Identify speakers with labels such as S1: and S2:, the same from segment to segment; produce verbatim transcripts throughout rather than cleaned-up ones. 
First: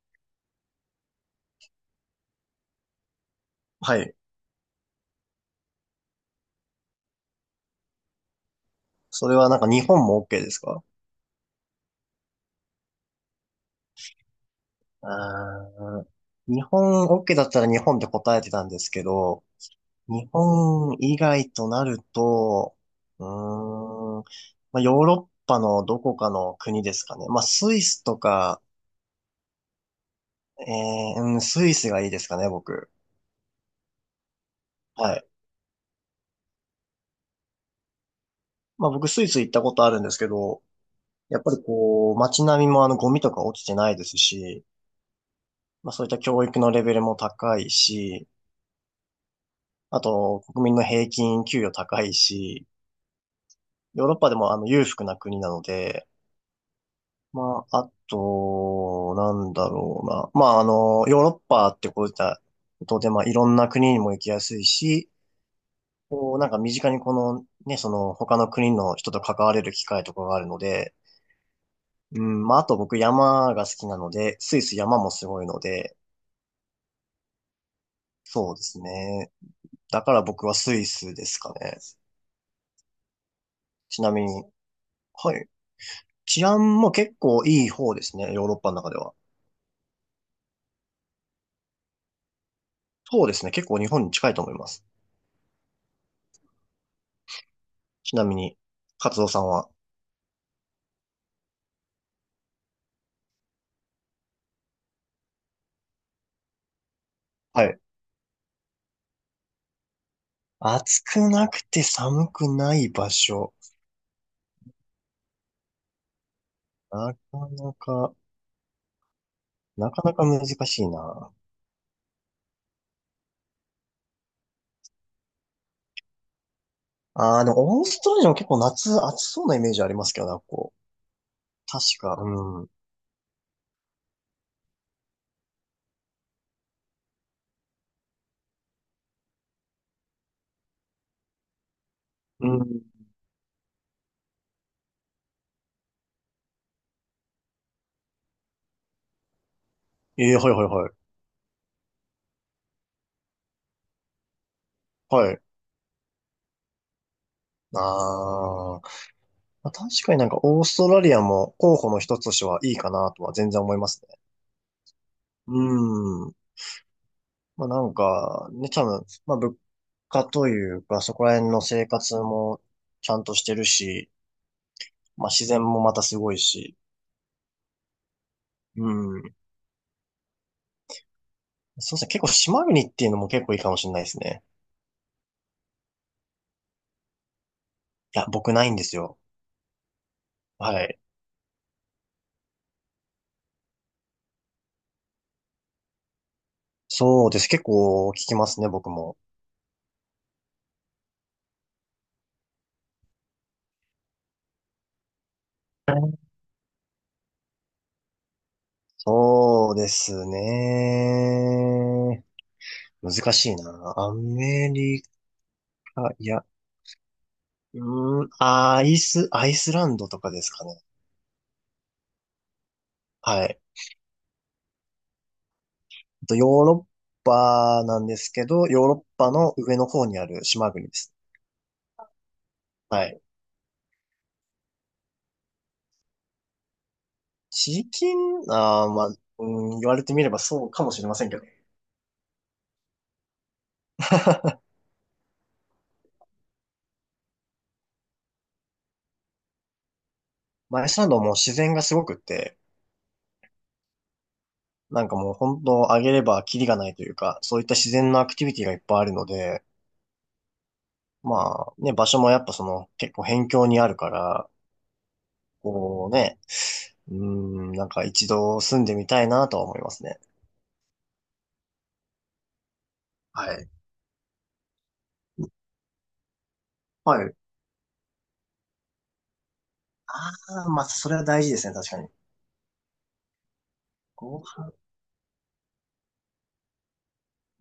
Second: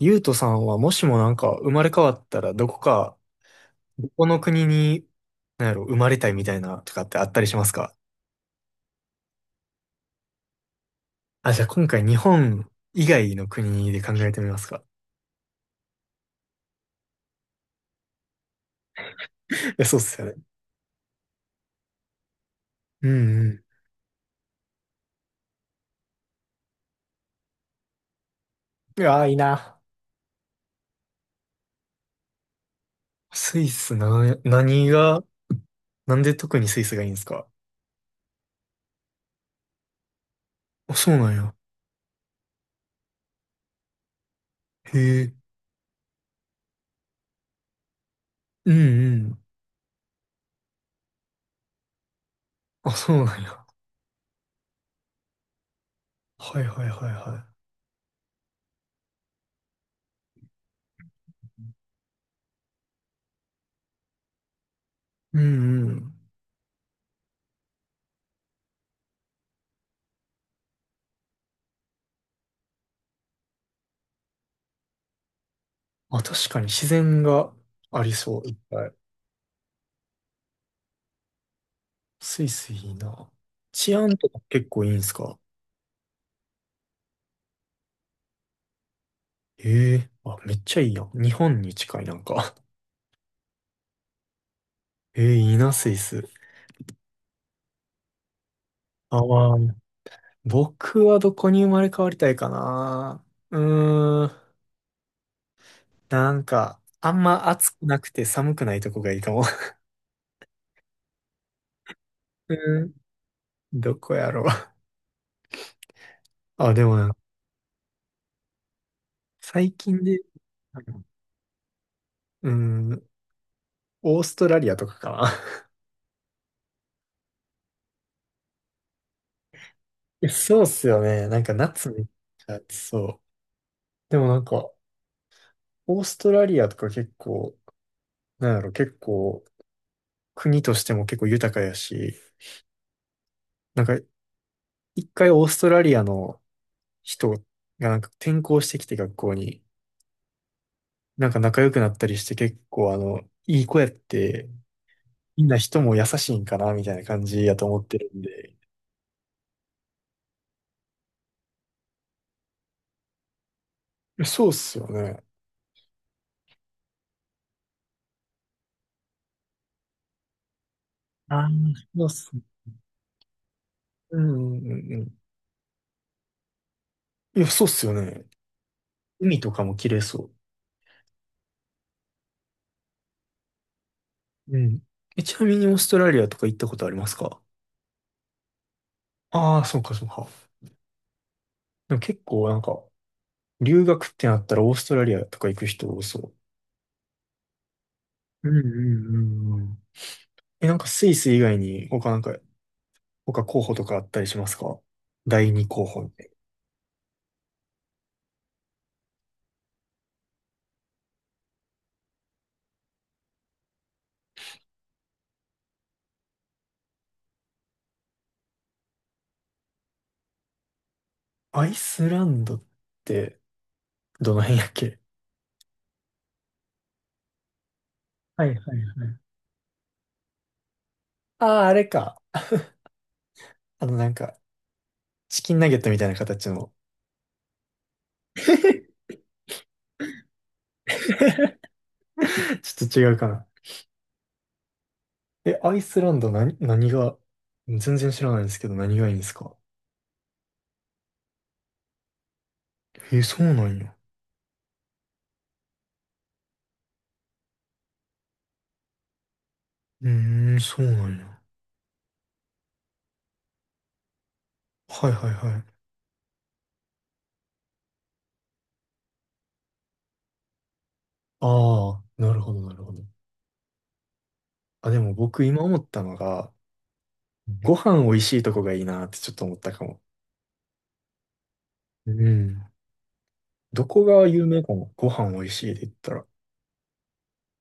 S1: ゆうとさんはもしもなんか生まれ変わったらどこか、
S2: は
S1: ど
S2: い。
S1: この国に、なんやろ、生まれたいみたいなとかってあったりしますか？
S2: それはなんか日本も OK ですか？
S1: あ、じゃあ今回日本以外の国で考えてみますか。
S2: あー日本 OK だったら日本で答えてたんですけど、
S1: いや、そうっすよ
S2: 日
S1: ね。
S2: 本以外となると、
S1: う
S2: うー
S1: んう
S2: ん、まあ、ヨーロッパのどこかの国ですかね。まあ、スイスとか、
S1: ん。いやー、いいな。
S2: えー、うん、スイスがいいですかね、僕。
S1: スイスな、何
S2: は
S1: が、
S2: い。
S1: なんで特にスイスがいいんですか？
S2: まあ、僕スイス行ったことあるんですけど、
S1: あ、そうなん
S2: やっぱ
S1: や。
S2: りこう、街並みもあのゴミとか落ちてないですし、
S1: へえ。
S2: まあ、そういった教育のレベルも高いし、
S1: うんうん。
S2: あと、国民の平均給与高いし、
S1: あ、そうなんや。
S2: ヨーロッパでもあの裕福な国なので、
S1: はいはいはいは
S2: まあ、あと、なんだろうな。まあ、あの、ヨーロッパってこういったことで、まあ、いろんな国にも行きやすいし、
S1: い。うんうん。
S2: こう、なんか身近にこの、ね、その、他の国の人と関われる機会とかがあるので、うん、まあ、あと僕山が好きなので、スイス山もすごいので、
S1: あ、確かに自然がありそう。い
S2: そ
S1: っ
S2: うです
S1: ぱい。
S2: ね。だから僕はスイスですかね。
S1: スイスいいな。治
S2: ちな
S1: 安
S2: み
S1: とか
S2: に、
S1: 結構いいんす
S2: は
S1: か？
S2: い。治安も結構いい方ですね、ヨーロッパの中では。
S1: ええー、あ、めっちゃいいやん。日本に近いなんか。
S2: そうですね、結構日本に近いと思います。
S1: ええー、いいな、スイス。
S2: ちなみに、カツ
S1: あ、
S2: オさん
S1: ま
S2: は。
S1: あ、僕はどこに生まれ変わりたいかな。うーん、なんか、あんま
S2: は
S1: 暑
S2: い。
S1: くなくて寒くないとこがいいかも。
S2: 暑くなくて寒く
S1: う
S2: な
S1: ー
S2: い
S1: ん、
S2: 場所。
S1: どこやろう。あ、でも
S2: な
S1: な、
S2: かなか、
S1: 最
S2: なか
S1: 近
S2: な
S1: で、
S2: か難しいな。
S1: うーん、オーストラリアとかかな。
S2: ああ、でもオーストラリアも結構夏暑そうなイメージありますけ
S1: いや
S2: どね、
S1: そうっ
S2: こ
S1: す
S2: う。
S1: よね。なんか
S2: 確
S1: 夏めっ
S2: か、
S1: ちゃ
S2: うん。
S1: 暑そう。でもなんか、オーストラリアとか結構、なんやろ、結構、国としても結構豊かやし、
S2: うん。
S1: なんか、一回オーストラリアの人がなんか転校してきて学校に、
S2: ええ、はいはいはい。
S1: なんか仲良くなったりして結構あの、いい子やって、
S2: はい。
S1: みんな人も優しいんかな、みたいな感じやと思ってるん
S2: あ
S1: で。い
S2: ーまあ、確かになんかオーストラリアも候補の一つとしてはいいかなとは全然思いますね。
S1: やそうっすよね。
S2: うん。まあなんか、ね、多分、まあ物価というか、そこら
S1: ああ、
S2: 辺の生
S1: そうっ
S2: 活
S1: すね。
S2: もちゃんとしてるし、
S1: うんうんうんうん。
S2: まあ自然もまたすごいし、
S1: いや、そうっすよね。
S2: うん。
S1: 海とかも綺麗そ
S2: そうですね、結構島国っていうのも結構いいかもしれないですね。
S1: う。うん。え、ちなみにオーストラリアとか行ったことありますか？
S2: いや、僕ないんですよ。
S1: ああー、そうかそうか。
S2: はい。
S1: でも結構なんか、留学ってなったらオーストラリアとか行く人多そ
S2: そうです。結構聞きま
S1: う。うんう
S2: すね、僕も。
S1: んうんうん。え、なんかスイス以外に他なんか、他候補とかあったりしますか？第二候補みたい
S2: そうですね。難しいな。アメリカ、いや、うーん、アイス、アイスランドとかですかね。
S1: な。アイスランドって
S2: はい。
S1: どの辺やっけ？
S2: とヨーロッパなんです
S1: は
S2: け
S1: いはい
S2: ど、
S1: は
S2: ヨーロッ
S1: い。
S2: パの上の方にある島国です。
S1: ああー、あれか。
S2: はい。
S1: あのなんか、チキンナゲットみたいな形の。
S2: 地域、
S1: ち
S2: あー、まあ、うん、言われてみればそうかもしれませんけど、
S1: ょっと違うかな。え、アイスランド何、何が、全然知らないんですけど何がいいんですか？
S2: まあアイスランドも自然がすごくって、
S1: え、そうなんや。
S2: なんかもう本当あげればキリがないというか、そういった自然のアクティビティがいっぱいあるので、
S1: うーん、そうなんや。
S2: まあね、場所もやっぱその結構辺境にあるから、
S1: はいはいはい。
S2: こうね、うん、なんか一度住んでみたいなとは思いますね。
S1: ああ、なるほどなるほど。
S2: はい。
S1: あ、でも僕今思ったのが、
S2: はい。
S1: ご飯美味しいとこがいいなってちょっと思ったかも。
S2: ああ、まあそれは大事ですね、確かに。
S1: うん。どこが
S2: ご
S1: 有名か
S2: 飯
S1: も。ご飯美味しいで言ったら。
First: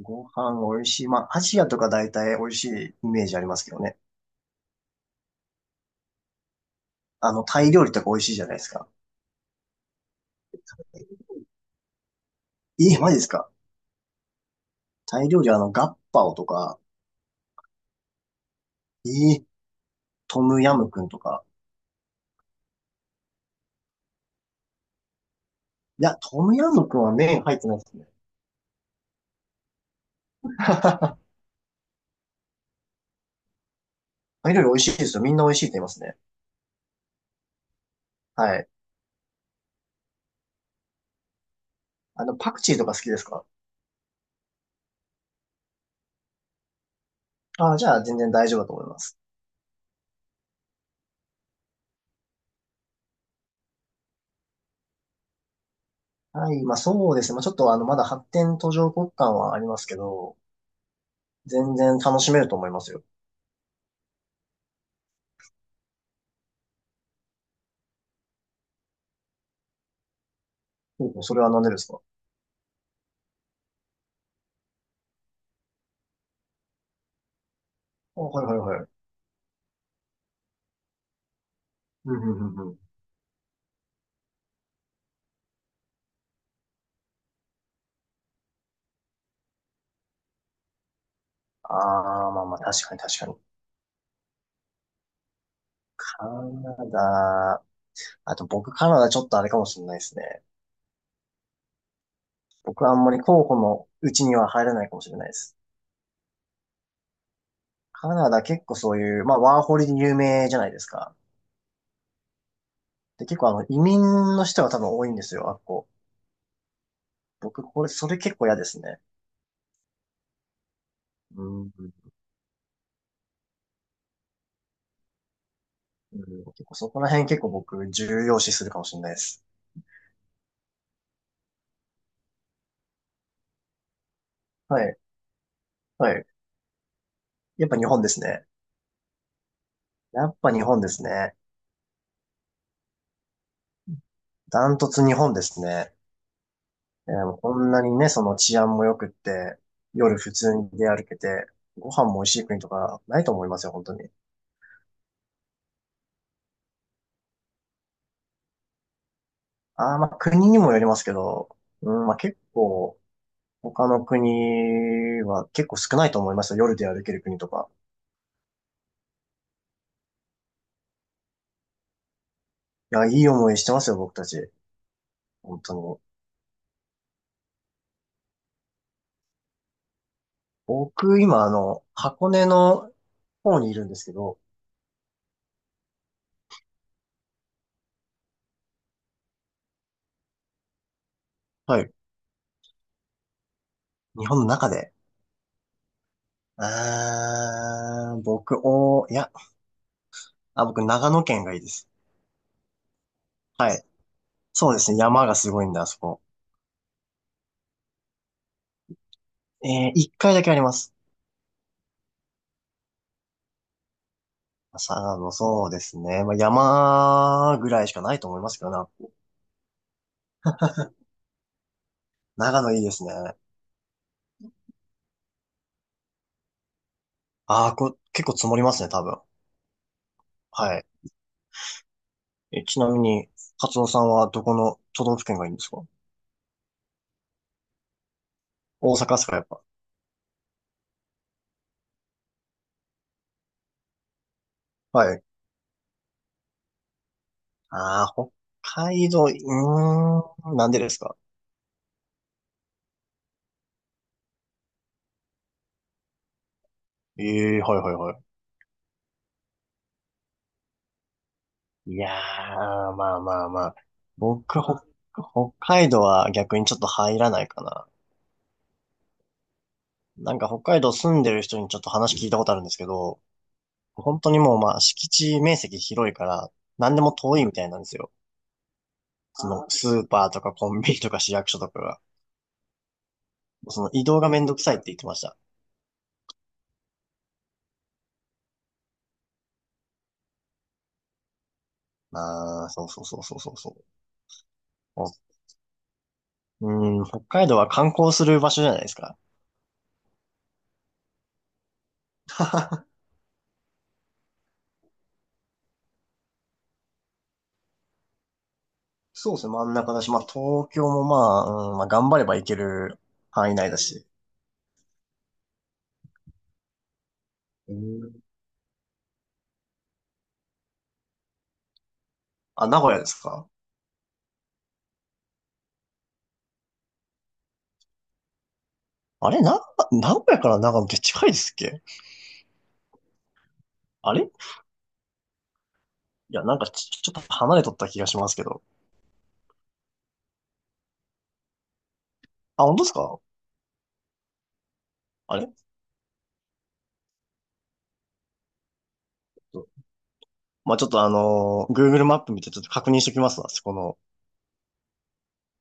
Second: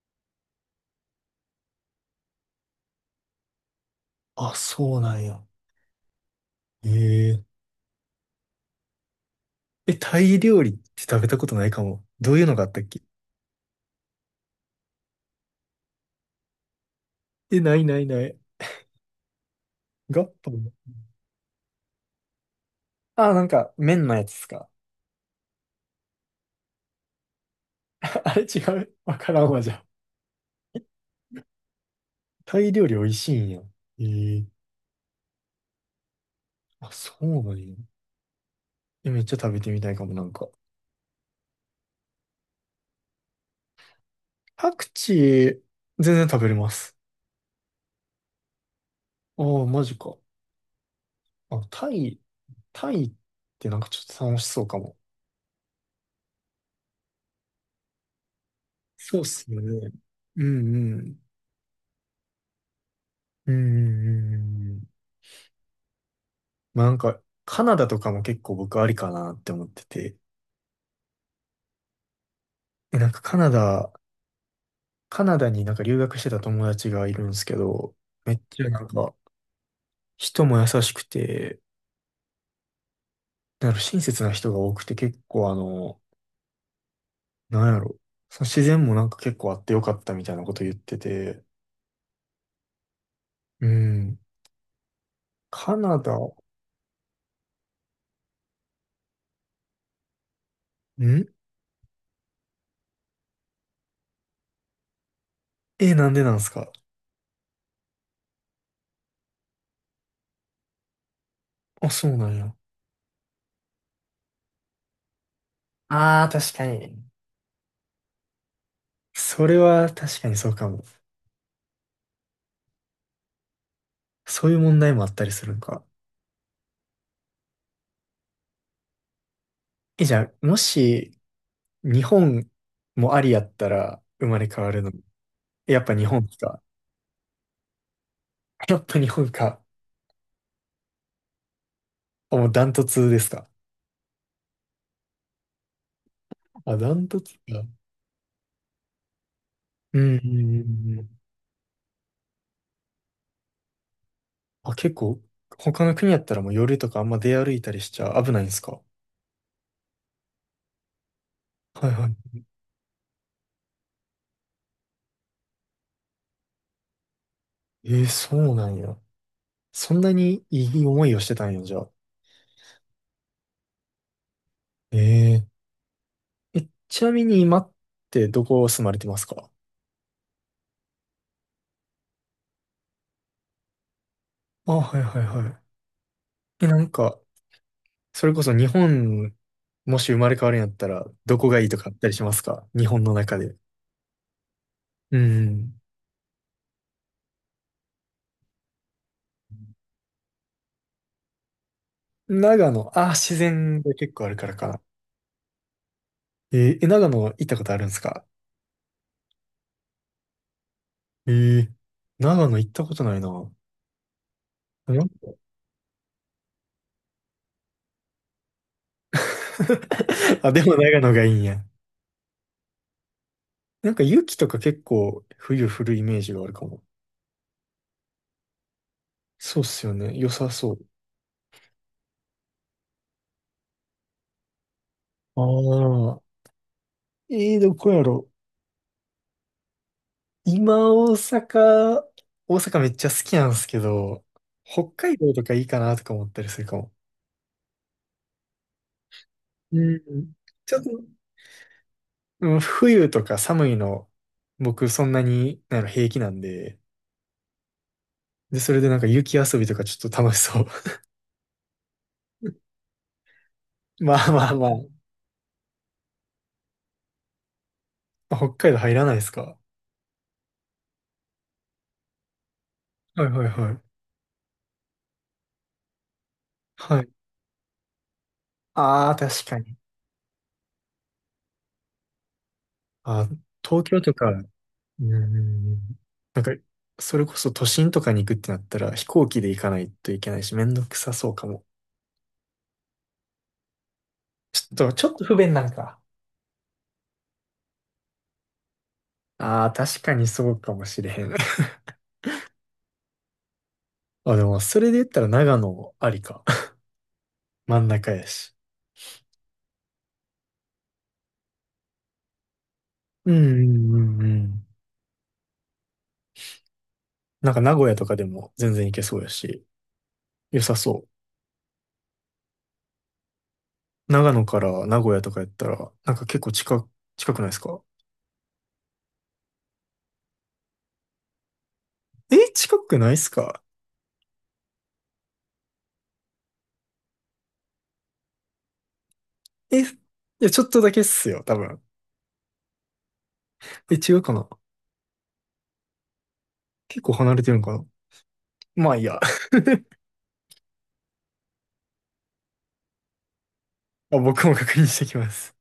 S2: ご飯美味しい。まあ、アジアとか大体美味しいイメージありますけどね。
S1: あ、そうなんや。え
S2: あ
S1: え。
S2: の、タイ料理とか美味しいじゃないですか。
S1: え、タイ料理って食べたことないかも。どういうのがあったっ
S2: えー、
S1: け？
S2: マジですか？タイ料理、あの、ガッパオとか、
S1: え、ないないない。
S2: えー、
S1: ガッ
S2: ト
S1: パ
S2: ム
S1: ン、
S2: ヤムクンとか。
S1: あ、なんか麺のやつですか。
S2: いや、トムヤムクンは麺入ってないですね。
S1: あれ違う。わからんわ、じゃあ。タイ料理美味しいんや。ええ。
S2: タイ料理美味しいですよ。みんな美味しいって言いますね。
S1: あ、そうなんや。
S2: はい。
S1: え、めっちゃ食べてみたいかも、なんか。
S2: あの、パクチーとか好きですか？
S1: パクチー、全然食べれます。
S2: ああ、じゃあ全然大丈夫だと思います。
S1: ああ、マジか。あ、タイ、タイってなんかちょっと楽しそうかも。
S2: はい。まあ、そうですね。まあ、ちょっとあの、まだ発展途上国
S1: そうっ
S2: 間
S1: す
S2: はあ
S1: よ
S2: ります
S1: ね。
S2: けど、
S1: うんうん。
S2: 全然楽しめると思いますよ。
S1: うんうんうんうん。まあなんか、カナダとかも結構僕ありかなって思ってて。
S2: ほうほう、それは何でですか？
S1: え、なんかカナダ、カナダになんか留学してた友達がいるんですけど、
S2: あ、
S1: めっ
S2: はいはい
S1: ちゃな
S2: は
S1: ん
S2: い。
S1: か、人も優しくて、
S2: うんうんうんうん。
S1: なんか親切な人が多くて結構あの、なんやろ。その自然もなんか結構あってよかったみたいなこと言ってて。
S2: ああ、まあまあ、確かに確かに。
S1: うん。カナダ、
S2: カナダ、あと僕カナダちょっとあれかもしれないですね。
S1: ん、
S2: 僕はあんまり候補のうちには入らないかもしれないです。
S1: え、なんでなんですか？
S2: カナダ結構そういう、まあワーホリで有名じゃないですか。
S1: あ、そうなんや。
S2: で、結構あの移民の人が多分多いんですよ、あっこ。
S1: ああ、確かに。
S2: 僕、これ、それ結構嫌ですね。
S1: それは確かにそうかも。
S2: うん、う
S1: そういう問題もあったりするんか。
S2: ん結構そこら辺結構僕重要視するかもしれないです。
S1: え、じゃあ、もし、日本もありやったら生まれ変わ
S2: は
S1: るの。
S2: い、
S1: やっぱ日
S2: はい。
S1: 本か。
S2: やっぱ日本ですね。
S1: やっぱ日本か。
S2: やっぱ日本ですね。
S1: あ、もうダントツですか？
S2: ダントツ日本ですね。
S1: あ、ダン
S2: え
S1: トツ
S2: ー、こ
S1: か。
S2: んなにね、その治安も良くって、
S1: うん、
S2: 夜
S1: うん、
S2: 普通
S1: う
S2: に出
S1: んう
S2: 歩
S1: ん。
S2: けて、ご飯も美味しい国とかないと思いますよ、本当に。
S1: あ、結構、他の国やったらもう夜とかあんま出歩いたりしちゃ危ないんですか。
S2: ああ、まあ国にもよりますけど、
S1: は
S2: う
S1: い
S2: ん、
S1: は
S2: まあ
S1: い。
S2: 結構、他の国は結構少ないと思いますよ、夜で歩ける国とか。
S1: えーそうなんや。そんなにいい思いをしてたんや、じゃあ。
S2: いや、いい思いしてますよ、僕たち。
S1: えー、
S2: 本当に。
S1: え、ちなみに今ってどこ住まれてますか？
S2: 僕、今、あの、箱根の方にいるんですけど、
S1: あ、はいはいはい。え、なんか、それこそ日本、もし生まれ変わるんやったら、どこがいいと
S2: は
S1: か
S2: い。
S1: あったりしますか？日本の中で。
S2: 日本の中で。
S1: うん。
S2: あー、僕、お、いや、あ、僕、長野県がいいです。
S1: 長野、あ、自
S2: は
S1: 然
S2: い。
S1: が結構あるからか
S2: そうで
S1: な。
S2: すね、山がすごいんだ、あそこ。
S1: えー、え、長野行ったことあるんですか？
S2: えー、一回だけあります。
S1: えー、長野行ったことないな。な
S2: さ
S1: んか、
S2: あの、そうですね。まあ、山ぐらいしかないと思いますけどな。
S1: あ、でも長野がいいんや。
S2: 長野いいですね。
S1: なんか雪とか結構冬降るイメージがあるかも。
S2: ああ、こ、結構積もりますね、多分。
S1: そうっすよね。良さそ
S2: は
S1: う。
S2: い。え、ちなみに、カツオさんはどこの都道府県
S1: あ
S2: がいいんですか？
S1: あ、えー、どこやろ。
S2: 大阪ですか、やっぱ。
S1: 今、大阪、大阪めっちゃ好きなんですけど、北
S2: は
S1: 海
S2: い。
S1: 道とかいいかなとか思ったりするかも。
S2: ああ、北海道、う
S1: うん。
S2: ーん、なん
S1: ち
S2: で
S1: ょっ
S2: で
S1: と、
S2: すか？
S1: うん、冬とか寒いの、僕そんなに、なんやろ平気なんで、
S2: ええー、はいはいはい。
S1: で、それでなんか雪遊びとかちょっと楽しそう。
S2: いや ー、まあまあまあ。
S1: まあ
S2: 僕、
S1: まあま
S2: 北、北海道は逆にちょっと入らないかな。
S1: あ、北海道入らないですか？
S2: なんか北海道住んでる人にちょっと話聞いたことあるんですけど、
S1: はいはいはい。
S2: 本当にもうまあ敷地面積広いから、何
S1: は
S2: で
S1: い。
S2: も遠いみたいなんですよ。
S1: ああ、確
S2: そ
S1: か
S2: の
S1: に。
S2: スーパーとかコンビニとか市役所とかが。
S1: あ、
S2: そ
S1: 東
S2: の
S1: 京
S2: 移
S1: と
S2: 動
S1: か、
S2: がめんどくさいって言っ
S1: う
S2: てました。
S1: ん、なんか、それこそ都心とかに行くってなったら飛行機で行かないといけないし、めんどくさそうかも。
S2: ああ、そうそうそうそうそうそう。
S1: ちょっと、ちょっと不便なんか。
S2: うん、北海道は観光する場所じゃないですか。
S1: ああ、確かにそうかもしれへん。あ、でも、それで言ったら長野ありか。真ん中やし。
S2: そうですね、真ん中だし、まあ東京もまあ、うん、まあ頑張れば行ける
S1: うん
S2: 範囲内だ
S1: う
S2: し。
S1: んうんうん。なんか
S2: う
S1: 名古屋とか
S2: ん、
S1: でも全然行けそうやし、良さそう。
S2: あ、名古屋ですか？
S1: 長野から名古屋とかやったら、なんか結構近く、近くないですか？
S2: あれな、名古屋から長野って近いですっけ？
S1: え、近くないっすか？
S2: あれ、いや、なんかち、ちょっと離れとった気がしますけど。
S1: え、いや、ちょっとだけっすよ、多分。
S2: あ、本当ですか？
S1: え、違うかな？
S2: あれ、
S1: 結構離れてるんかな？まあいいや。
S2: まあちょっとあのー、グーグルマップ見てちょっと確認してきますわ、そこの
S1: あ、僕も確認してきます。